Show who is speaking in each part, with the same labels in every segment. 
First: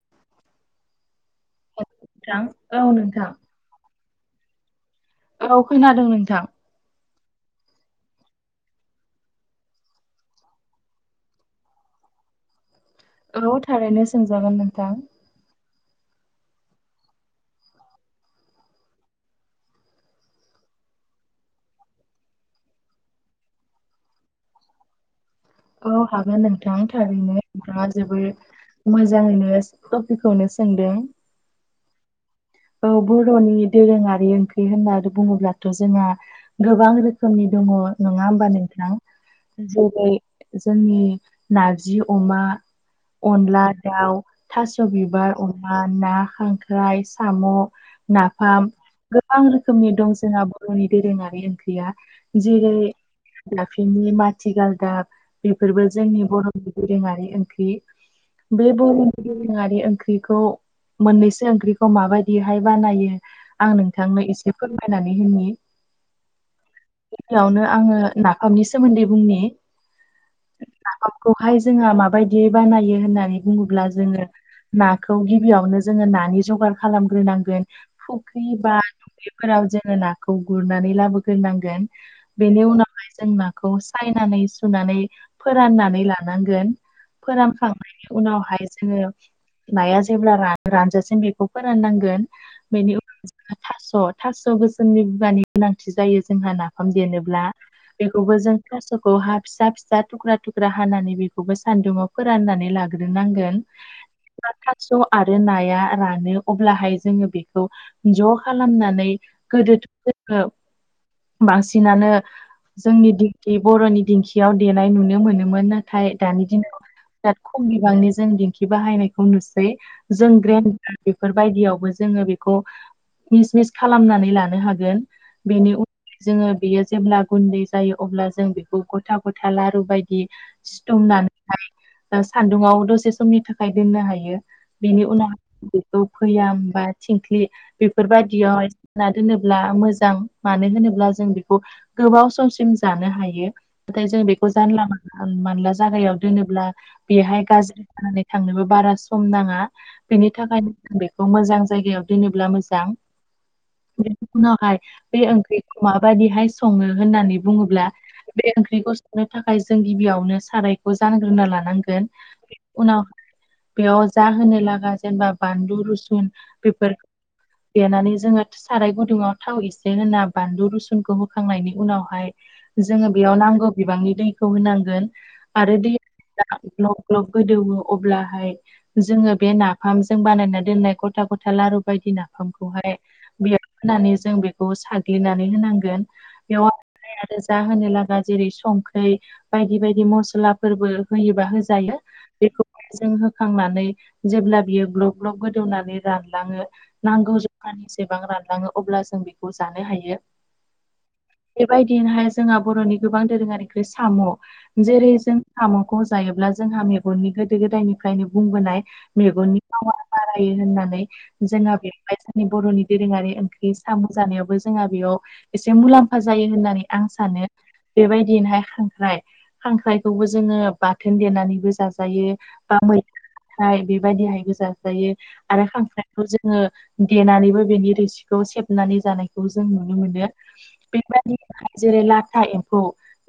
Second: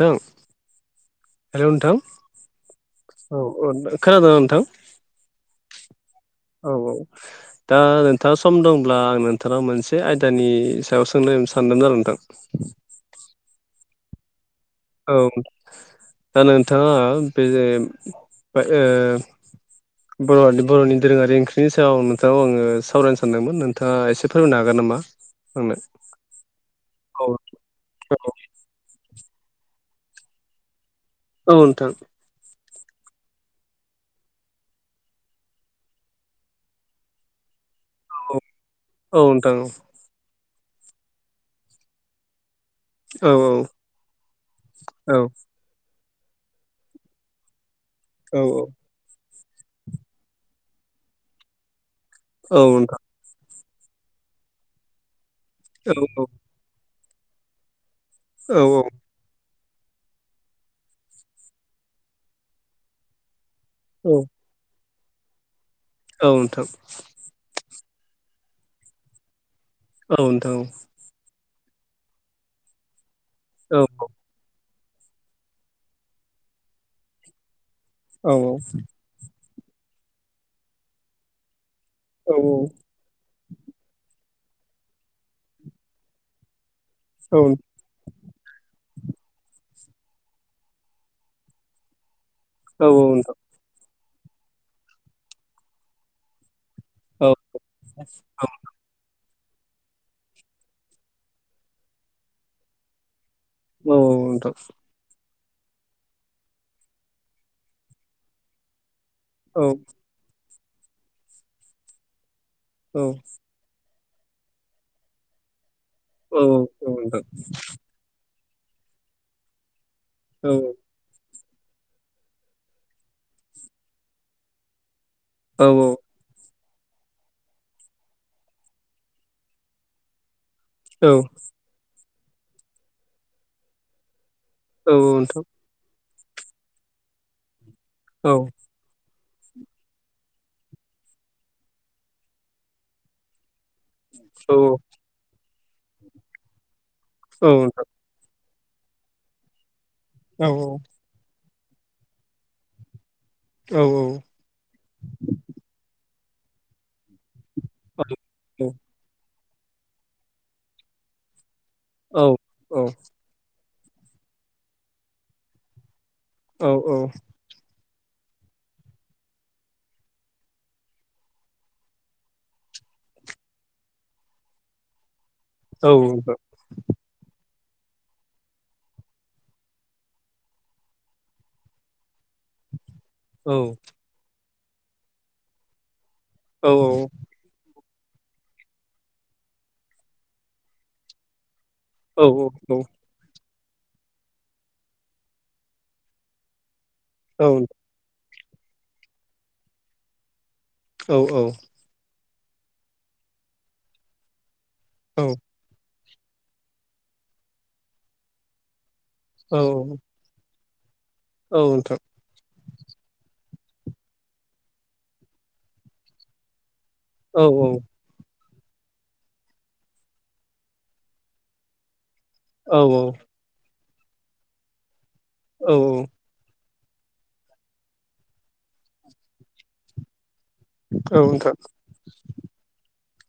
Speaker 1: थां हेलौ नोंथां!
Speaker 2: औ नोंथां
Speaker 1: औ औ खोनादोंना नोंथां?
Speaker 2: औ खोनादों नोंथां।
Speaker 1: औ औ। दा नोंथाङा सम दंब्ला आं नोंथांनाव मोनसे आयदानि सायाव सोंनो सानदोंमोन आरो नोंथां! [inaudible]
Speaker 2: औ थारैनो सोंजागोन नोंथां।
Speaker 1: औ दा नोंथाङा बे ओ बर' बर'नि दोरोङारि ओंख्रिनि सायाव नोंथांनाव आङो सावरायनो सानदोंमोन नोंथाङा एसे फोरमायनो हागोन नामा? [unintelligible]
Speaker 2: औ हागोन नोंथां
Speaker 1: औ
Speaker 2: थारैनो। नोंथाङा जोबो मोजाङैनो टपिकखौनो सोंदों।
Speaker 1: औ नोंथां
Speaker 2: औ बर'नि दोरोङारि ओंख्रि होननानै बुङोब्लाथ' जोंहा गोबां रोखोमनि दङ नङा
Speaker 1: औ
Speaker 2: होमबा नोंथां!
Speaker 1: औ नोंथां
Speaker 2: जेरै जोंनि नारजि अमा
Speaker 1: औ
Speaker 2: अनला दाउ थास'
Speaker 1: औ
Speaker 2: बिबार अमा ना खांख्राय साम'
Speaker 1: औ
Speaker 2: नाफाम गोबां रोखोमनि दं जोंहा बर'नि दोरोङारि ओंख्रिया
Speaker 1: औ
Speaker 2: जेरै-
Speaker 1: नोंथां
Speaker 2: दाफिनि माथि गालदाब बेफोरबो
Speaker 1: औ
Speaker 2: जोंनि बर' दोरोङारि ओंख्रि
Speaker 1: औ
Speaker 2: बे बर'नि दोरोङारि ओंख्रिखौ मोननैसो ओंख्रिखौ माबायदिहाय बानायो आं नोंथांनो एसे फोरमायनानै होनि
Speaker 1: औ नोंथां
Speaker 2: बेयावनो आङो नाामनि सोमोन्दै बुंनि
Speaker 1: औ नोंथां औ
Speaker 2: खौहाय जोंहा माबायदि बानायो होननानै
Speaker 1: औ
Speaker 2: बुङोब्ला जोङो नाखौ गिबियावनो जोङो नानि जगार खालामग्रोनांगोन
Speaker 1: औ
Speaker 2: फुख्रि बा फोराव जोङो नाखौ गुरनानै लाबोग्रोनांगोन
Speaker 1: औ
Speaker 2: बेनि उनावहाय जों नाखौ खौ सायनानै सुनानै फोराननानै लानांगोन
Speaker 1: औ नोंथां औ
Speaker 2: फोरानखां नायनि उनावहाय जोङो नाया जेब्ला रानजासिम बेखौ फोराननांगोन बेनि उनाव जोंहा थास' थास' गोसोमनि बिगानि गोनांथि जायो जोंहा ना फाम
Speaker 1: औ
Speaker 2: देनोब्ला बेखौबो जों थास'खौ हा फिसा फिसा थुख्रा थुख्रा हानानै बेखौबो सान्दुुंआव फोराननानै लाग्रोनांगोन
Speaker 1: औ नोंथां
Speaker 2: ना थास' आरो नाया रानो अब्लाहाय जोङो बेखौ ज' खालामनानै
Speaker 1: औ
Speaker 2: गोदोथ' ओ बांसिनानो
Speaker 1: औ
Speaker 2: जोंनिदि खि बर'नि दिंखियाव देनाय नुनो मोनोमोन ना थाय
Speaker 1: औ
Speaker 2: दानि दिनाव
Speaker 1: औ नोंथां
Speaker 2: बिराद खम बिबांनि जों दिंखि बाहायनायखौ नुसै जों
Speaker 1: औ
Speaker 2: ग्रेन्ड बेफोरबायदियावबो जोङो बेखौ मिसमिस खालामनानै लानो हागोन
Speaker 1: औ
Speaker 2: बेनि उन जोङो बेयो जेब्ला गुन्दै जायो अब्ला जों बेखौ गथा गथा लारु बायदि
Speaker 1: औ
Speaker 2: सिथुमनानैहाय सान्दुंआव दसे समनि थाखाय दोननो हायो
Speaker 1: औ
Speaker 2: बेनि उनाव
Speaker 1: नोंथां
Speaker 2: बेखौ फैयाम बा थिंख्लि
Speaker 1: औ
Speaker 2: बेफोरबायाददियावहाय ना दोनोब्ला मोजां मानो होनोब्ला जों बेखौ गोबाव समसिम जानो हायो नाथाय जों बेखौ
Speaker 1: औ
Speaker 2: जानला मानला जागायाव दोनोब्ला बेहाय
Speaker 1: औ
Speaker 2: गाज्रि
Speaker 1: नोंथां
Speaker 2: जानानै थांनोबो बारा सम नाङा बेनि थाखायनो जों बेखौ मोजां जायगायाव दोनोब्ला मोजां
Speaker 1: औ औ
Speaker 2: बेनि उनावहाय बे ओंख्रिखौ माबाददिहाय सङो होननानै बुङोब्ला बे ओंख्रिखौ संनो थाखाय जों गिबियावनो सारायखौ जानग्रोना लानांगोन उनावहाय बेयाव जाहोनो लागा जेनेबा बानलु रुसुन
Speaker 1: औ
Speaker 2: बेफोर देनानै जोङो साराय गुदुङाव थाव एसे होना बानलु रुसुनखौ होखांनायनि उनावहाय जोङो बेयाव नांगौ बिबांनि दैखौ होनांगोन आरो
Speaker 1: नोंथां
Speaker 2: दैया ग्लब ग्लब गोदौवो अब्लाहाय जोङो बे नाफाम जों बानायनानै दोननाय गथा गथा लारु बायदि नाफामखौहाय बेयाव
Speaker 1: औ
Speaker 2: होनानै जों बे खौ साग्लिनानै होनांगोन
Speaker 1: औ
Speaker 2: बेयाव
Speaker 1: नोंथां औ नोंथां औ
Speaker 2: आरो जों जा होनो लागा जेरै संख्रि बायदि बायदि मसलाफोरबो होयोबा होजायो
Speaker 1: औ नोंथां औ औ नोंथां औ
Speaker 2: बेखौनो जों होखांनानै जेब्ला बियो ग्लब ग्लब गोदौनानै रानलाङो नांगौ
Speaker 1: नोंथां औ औ
Speaker 2: जखानिसेबां रानलाङो अब्ला जों बेखौ जानो हायो
Speaker 1: औ औ
Speaker 2: बेबायदिनोहाय जोंहा बर'नि गोबां दोरोङारि ओंख्रि साम' जेरै जों साम'खौ जायोब्ला जोंहा मेगननि गोदो गोदायनिफ्रायनो बुंबोनाय मेग
Speaker 1: औ
Speaker 2: बारायो होननानै जोंहा बेखौहाय जा बर'नि दोरोङारि ओंख्रि साम' जानायावबो जोंहा बेयाव एसे मुलाम्फा जायो होननानै आं सानो बेबायदिनोहाय खांख्राइ खांख्राइखौबो जोङो बाथोन देरनानैबो जाजायो बा मैथा खांख्राय बेबायदिहायबो जाजायो आरो खांख्रायखौ जों ङो देनानैबो बेनि रोसिखौ सेबनानै जानायखौ जों नुनो मोनो बेबायदि जेरै लाथा एम्फौ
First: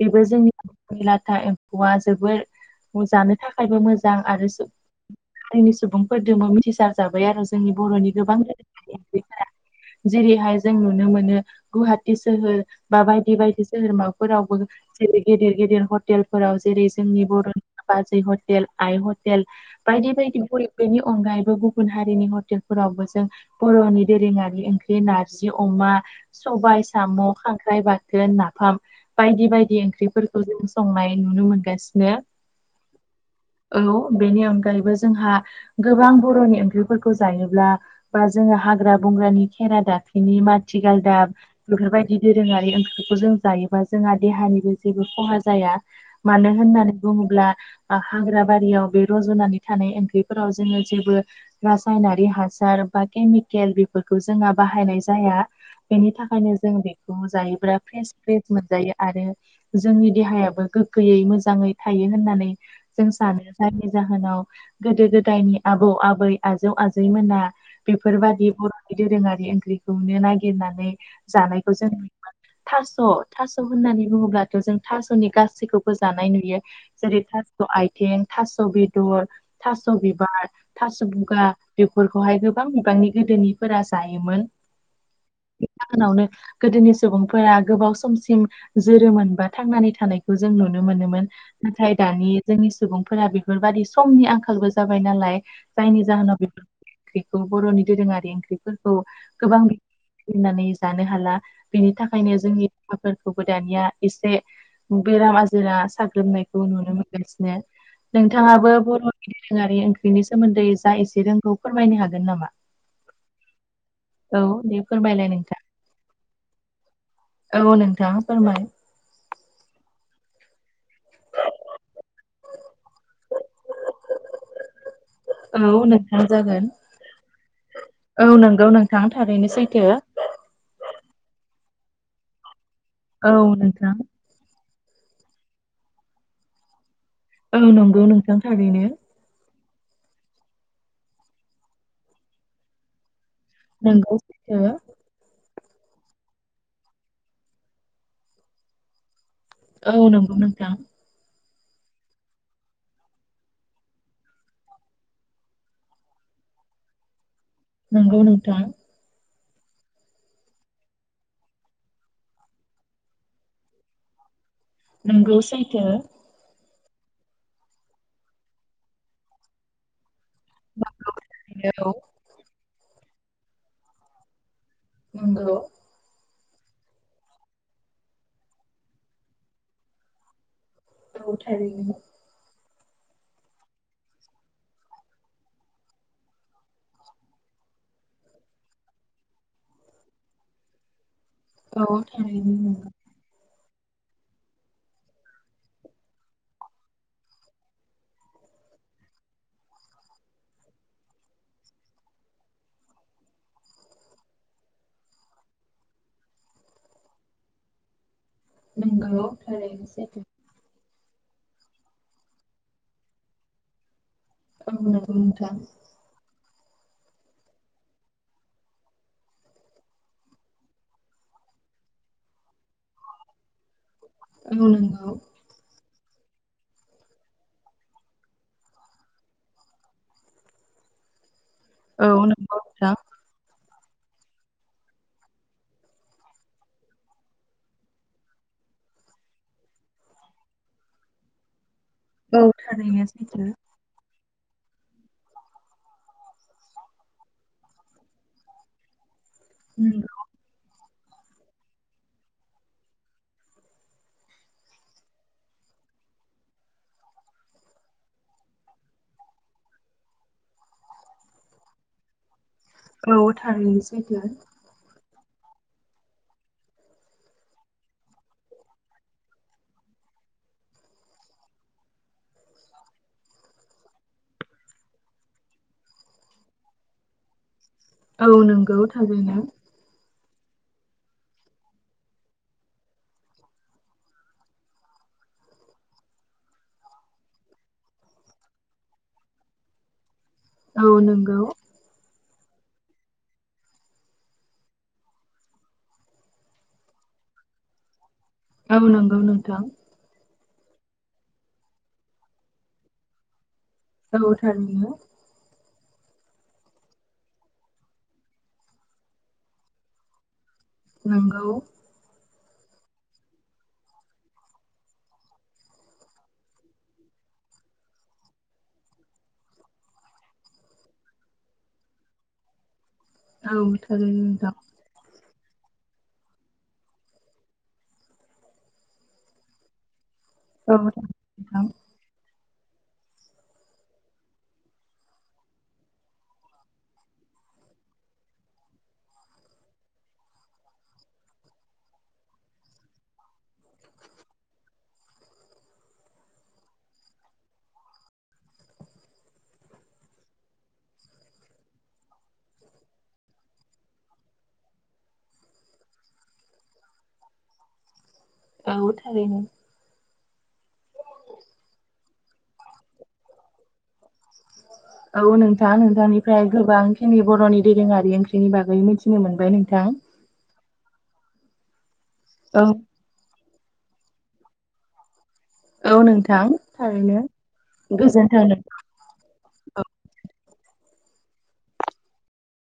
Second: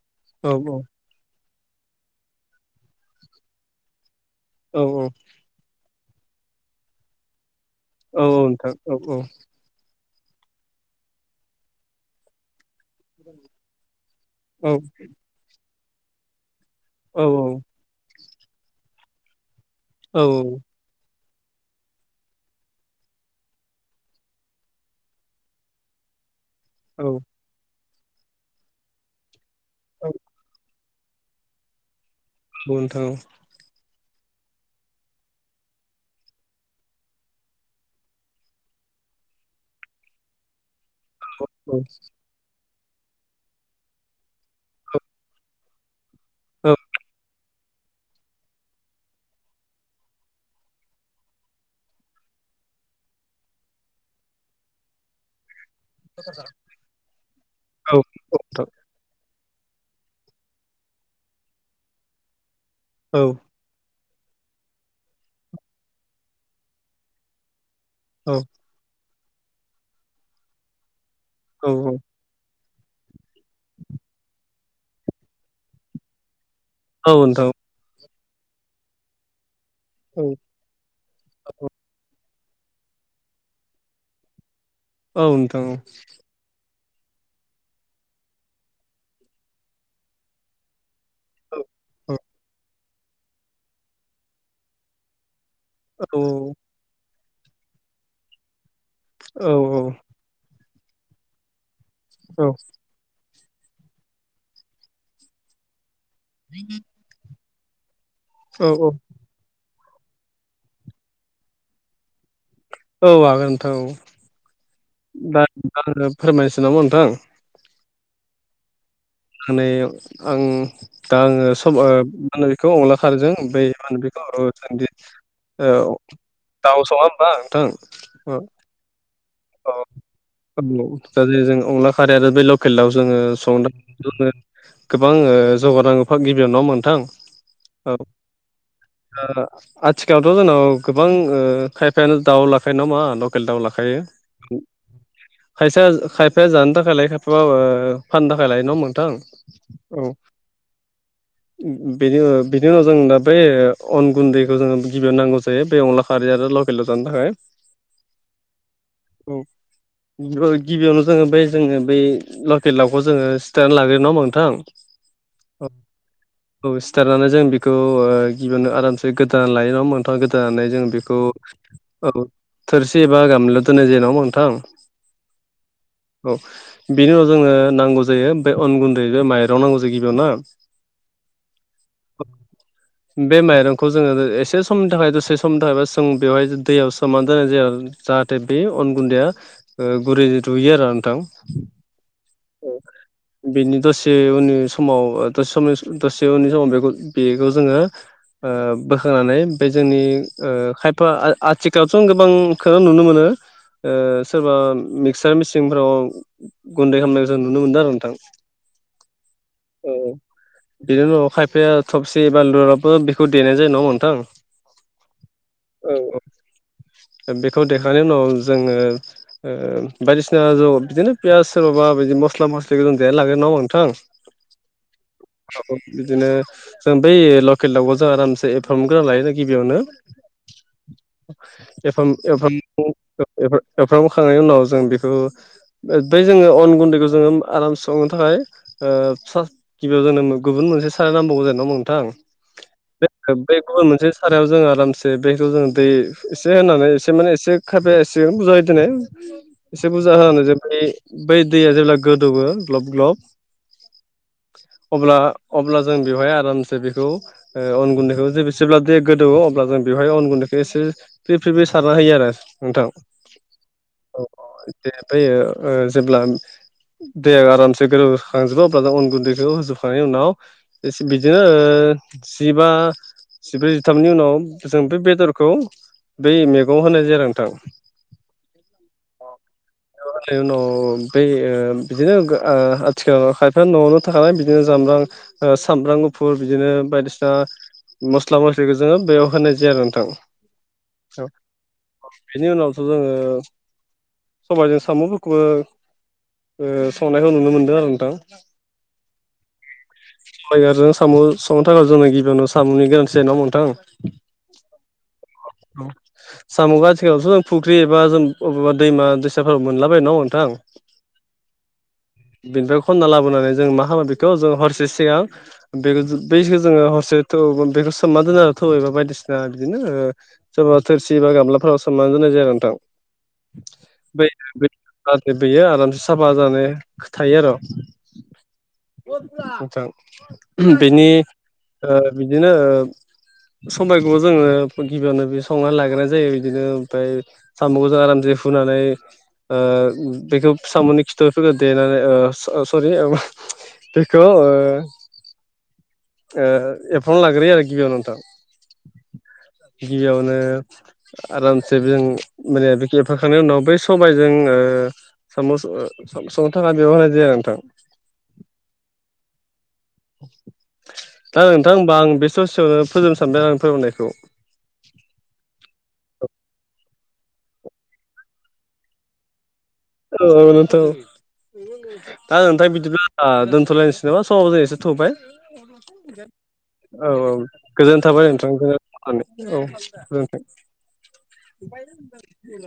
Speaker 2: बेबो जोंनि लाथा एम एमफौआ जोबोर जानो थाखायबो मोजां आरो
Speaker 1: औ औ
Speaker 2: हारिनि सुबुंफोरजोंबो मिथिसार जाबाय आरो जोंनि बर'नि गोबां ओंख्रिफोरा जेरैहाय जों नुनो मोनो गुवाहाटि सोहोर बा बायदि बायदि सोहोरोमाफोरावबो जेरै गेदेर गेदेर हटे हटेलफोराव जेरै जोंनि बर'नि बाजै हटेल आइ हटेल बायदि बायदि बेनि अनगायैबो गुबुन हारिनि हटेलफोरावबो जों बर'नि दोरोङारि ओंख्रि नारजि अमा सबाइ साम' खांख्राइ बाथोन नाफाम बायदि बायदि ओंख्रिफोरखौ जों संनाय नुनो मोनगासिनो
Speaker 1: औ नोथां औ
Speaker 2: औ बेनि अनगायैबो जोंहा गोबां बर'नि ओंख्रिफोरखौ जायोब्ला बा जोङो हाग्रा बंग्रानि खेरा दाफिनि माथिगालदाब बेफोर बायदि दोरोङारि ओंख्रिखौ जों जायोबा जोंहा देहानिबो जेबो खहा जाया मानो होननानै बुङोब्ला ओ हाग्रा बारियाव बे रज'नानै थानाय ओंख्रि फोराव जोङो जेबो रासायनारि हासार बा केमिकेल बेफोरखौ जोंहा बाहायनाय जाया बेनि थाखायनो जों बेखौ जायोब्ला फ्रेस फ्रेस मोनजायो आरो जोंनि देहायाबो गोग्गोयै मोजाङै थायो होननानै जों सानो जायनि जाहोनाव गोदो गोदायनि आबौ आबै आजौ आजैमोना बेफोरबादि बर'नि दोरोङारि ओंख्रिखौनो नागिरनानै जानायखौ जों थास' थास' होननानै बुङोब्लाथ' जों थास'नि गासैखौबो जानाय नुयो
Speaker 1: औ
Speaker 2: जेरै
Speaker 1: नोंथां
Speaker 2: थास' आइथें थास' बेदर थास'
Speaker 1: औ
Speaker 2: बिबार थास' बुगा बेफोरखौहाय गोबां मुगानि गोदोनिफोरा जायोमोन
Speaker 1: औ नोंथां
Speaker 2: जाहोनावनो गोदोनि सुबुंफोरा गोबाव समसिम जोरोमोन बा थांनानै थानायखौ जों नुनो मोनोमोन नाथाय
Speaker 1: औ
Speaker 2: दानि जोंनि सुबुंफोरा बेफोरबादि समनि आंखालबो जाबाय नालाय जायनि जाहोनाव बेफोर ओंख्रिखौ बर'नि दोरोङारि ओंख्रिफोरखौ
Speaker 1: औ
Speaker 2: गोबां बुथुनानै जानो हाला बिनि थाखायनो
Speaker 1: औ
Speaker 2: जोंनि फोरखौबो दानिया एसे बेराम आजिरा साग्लोबनायखौ नुनो मोनो [unintelligible]
Speaker 1: औ
Speaker 2: नोंथाङाबो बर' दोरोङारि ओंख्रिनि सोमोन्दै जा एसे रोंगौ फोरमायनो हागोन नामा
Speaker 1: औ हागोन नोंथां औ
Speaker 2: औ दे फोरमायलाय
Speaker 1: दा
Speaker 2: नोंथां
Speaker 1: आङो फोरमायनोसै नामा नोंथां
Speaker 2: औ नोंथां फोरमाय
Speaker 1: होनानै आं दा आङो सब ओ मा होनो बिखौ अनला खारैजों ओमफ्राय मा होनो बिखौ र जोंदि औ
Speaker 2: नोंथां जागोन
Speaker 1: दाउ सङा होमबा नोंथां औ
Speaker 2: थां थारैनो
Speaker 1: औ
Speaker 2: सैथो
Speaker 1: दा जे जों अनला खारै आरो बे लकेल दाव जोङो
Speaker 2: औ
Speaker 1: सं
Speaker 2: नोंथां
Speaker 1: गोबां ओ जगार नांगौ गिबियाव नङा होनबा नोंथां
Speaker 2: औ नंगौ नोंथां थारैनो
Speaker 1: आथिखालावथ' जोंनाव गोबां खायफायानो दाउ लाखायो नङा होनबा लकेल दाव लाखायो
Speaker 2: नंगौ सैथो
Speaker 1: खायफाया खायफाया जानो थाखाय लायो खायफा फाननो थाखाय लायो नङा होनबा नोंथां
Speaker 2: औ नंगौ नोंथां
Speaker 1: बेनि बिनि उनाव जों दा बेै अन गुन्दैखौ जोंङो गिबियाव नांगौ जायो बे अनलाखौ खारि आरो लकेल दाव जानो थाखाय
Speaker 2: नोंगौ नोथां
Speaker 1: औ गिबियावनो जोङो बे जोङो बै लकेल लावखौ जोङो सिथारनानै लाग्रो नङा होनबा नोंथां
Speaker 2: नोंगौ सैथो
Speaker 1: औ सिथारनानै जों बेखौ गिबियावनो आरामसे गोदानानै लायो नङा होनबा नोंथां गोदानानै जों बेखौ औ थोरसि एबा गामला दोननाय जायो नङा होनबा नौंथां
Speaker 2: नोंगौ
Speaker 1: औ बेनि उनाव जोङो नांगौ जायो बेफ्राय अन गुन्दै बे माइरं नांगौ जायो गिबियाव ना
Speaker 2: औ थारि
Speaker 1: बे माइरंखौ जोङो एसे समनि थाखाय दसे समनि थाखायबा जों बेवहाय दैयाव सोमानै दोननाय जाया जा नाथाय बे अन गुन्दैाया गुरै रुयो आरो नोंथां
Speaker 2: औ
Speaker 1: बेनि दसे उननि समाव दसे समनि दसे उननि समाव बेखौ बेखौ जोङो बोखोनानै बे जोंनि खायफा आथिखालावथ' गोबांखौ नुनो मोनो सोरबा मिक्चार मेचनफ्राव गुन्दै खालामनायखौ जों नुनो मोनदों आरो नोंथां
Speaker 2: नोंगौ
Speaker 1: औ
Speaker 2: थारायनोसै
Speaker 1: बिनि उनाव खायफाया थबसे बानलुराबबो बेखौ देनाय जायो ना मोनथां
Speaker 2: औ नोंथां
Speaker 1: औ औ बेखौ देखांनायनि उनाव जोङो बायदिसिना ज' बिदिनो पियस सोरबाबा बिदि मस्ला मस्लि गो जों देना लाग्रोन नांगौ नोंथां
Speaker 2: औनोंगौ
Speaker 1: बिदिनो जों बै लकेल दउआव जों आरामसे एवफ्राम गोरना लायो गिबियावनो एफ
Speaker 2: औ नंगौ नोंथां
Speaker 1: एफ एरफ्रामबोखांनायनि उनाव जों बेखौ बै जोङो अन गुन्दैखौ जोङो आराम संनो थाखाय ओ गिबियाव जेनोम गुबुन मोनसे साराया नांबावौ जेन नामा नोंथां
Speaker 2: औ थानायनाय जैथ
Speaker 1: बे गुबुन मोनसे सारायाव जोङो आरामसे बे जोङो दै एसे होनानै एसे माने एसे खायफाया एसेगोन बुरजा होदिनो एसे
Speaker 2: नंगौ
Speaker 1: बुरजा होनानो जायो बै दैया जेब्ला गोदौओ ग्लब ग्लब अब्ला अब्ला जों बेवहाय आरामसे बेखौ अन गुन्दैखौ जेसेेब्ला देग गोदौ अब्ला जों बेवहाय अन गुन्दैखौ एसे फ्रि फ्रि बे सारना होयो आरो नोंथां
Speaker 2: औ थारैनोसै
Speaker 1: बेफ्रायो जेब्ला दैेहा आरामसे गोरोबखांजोबो अब्ला अन गुन्दैखौ होजोबखांनायनि उनाव एसे बिदिनो ओ जिबा जिब्रै जिथामनि उनाव जों बे बेदरखौ बै मेगं होनाय जाया नोंथां
Speaker 2: औ नंगौ थारैनो
Speaker 1: बेनि उनाव बै बिदिनो आथिखालाव खायफा न'आवनो थाखाबाय बिदिनो जाम्ब्राम ओ सामब्राम गुफुर बिदिनो बायदिसिना मस्ला मस्लिखौ जोङो बेयाव होनाय जाया आरो नोंथां
Speaker 2: औ नंगौ
Speaker 1: बेनि उनावसो जोङो सबाइजों साम'फोरखौबो ओ संनायखौ नुनो मोनदों आरो नोंथां
Speaker 2: औ नंगौ नोंथां
Speaker 1: टाइगारजों साम' संनो थाखाय जोंनो गिबियावनो साम'नि गोनांथि जायो नङा होमबा नोंथां
Speaker 2: औ थारैनो
Speaker 1: साम'खौ आथिखालावथ' जों फुख्रि एबा जों बबेबा दैमा दैसाफोराव मोनलाबायो नङा होमबा नोंथां
Speaker 2: नोंगौ
Speaker 1: बिनिफ्राय खनना लाबोनानै जों मा खालामो बेखौ जों हरसे सिगां बे बैखौ जोङो हरसे थौ बेखौ सोमना दोनो आरो थौ एबा बायदिसिना बिदिनो सोरबा थोरसि एबा गामलाफोराव सोमनानै दोननाय जायो नोंथां [inaudible]
Speaker 2: थारैनो नोंथां।
Speaker 1: जाहाथे बेयो आरामसे साफा जानो खो थायो आर' [unintelligible] नोंथां
Speaker 2: औ
Speaker 1: बेनि ओ बिदिनो सबायखौबो जोङो गिबियावनो बि संनानै लाग्रोनाय जायो बिदिनो ओमफ्राय साम'खौ जों आरामसे हुनानै ओ बेखौ साम'नि खिथुफोरखौ देनानै ओ अ सरि बेखौ ओ ओ एफंना लाग्रोयो आरो गिबियावनो नोंथां। गिबियावनो आरामसे जों माने बे एफाखांनायनि उनाव बै सबायजों ओ साम' स-स-संनो थाखाय बेयाव होनाय जाया नोंथां
Speaker 2: औ थारैनो
Speaker 1: दा नोंथां होनबा आं बे ससेयावनो फोजोबनो सानबाय आंनि फोरोंनायखौ
Speaker 2: औ नोंथां नोंथांनिफ्राय गोबांखिनि बर'नि दोरोङारि ओंख्रिनि बागै मिथिनो मोनबाय नोंथां।
Speaker 1: औ औ नोंथां औ। दा
Speaker 2: औ
Speaker 1: नोंथाङा बिदिब्ला आ दोनथ'लायनोसै नामा समाबो जों एसे थौबाय
Speaker 2: औ नोंथां
Speaker 1: औ औ
Speaker 2: थारैनो
Speaker 1: गोजोन थाबाय
Speaker 2: गोजोनथों नों
Speaker 1: नोंथांखौ औ गोजोनथों [inaudible]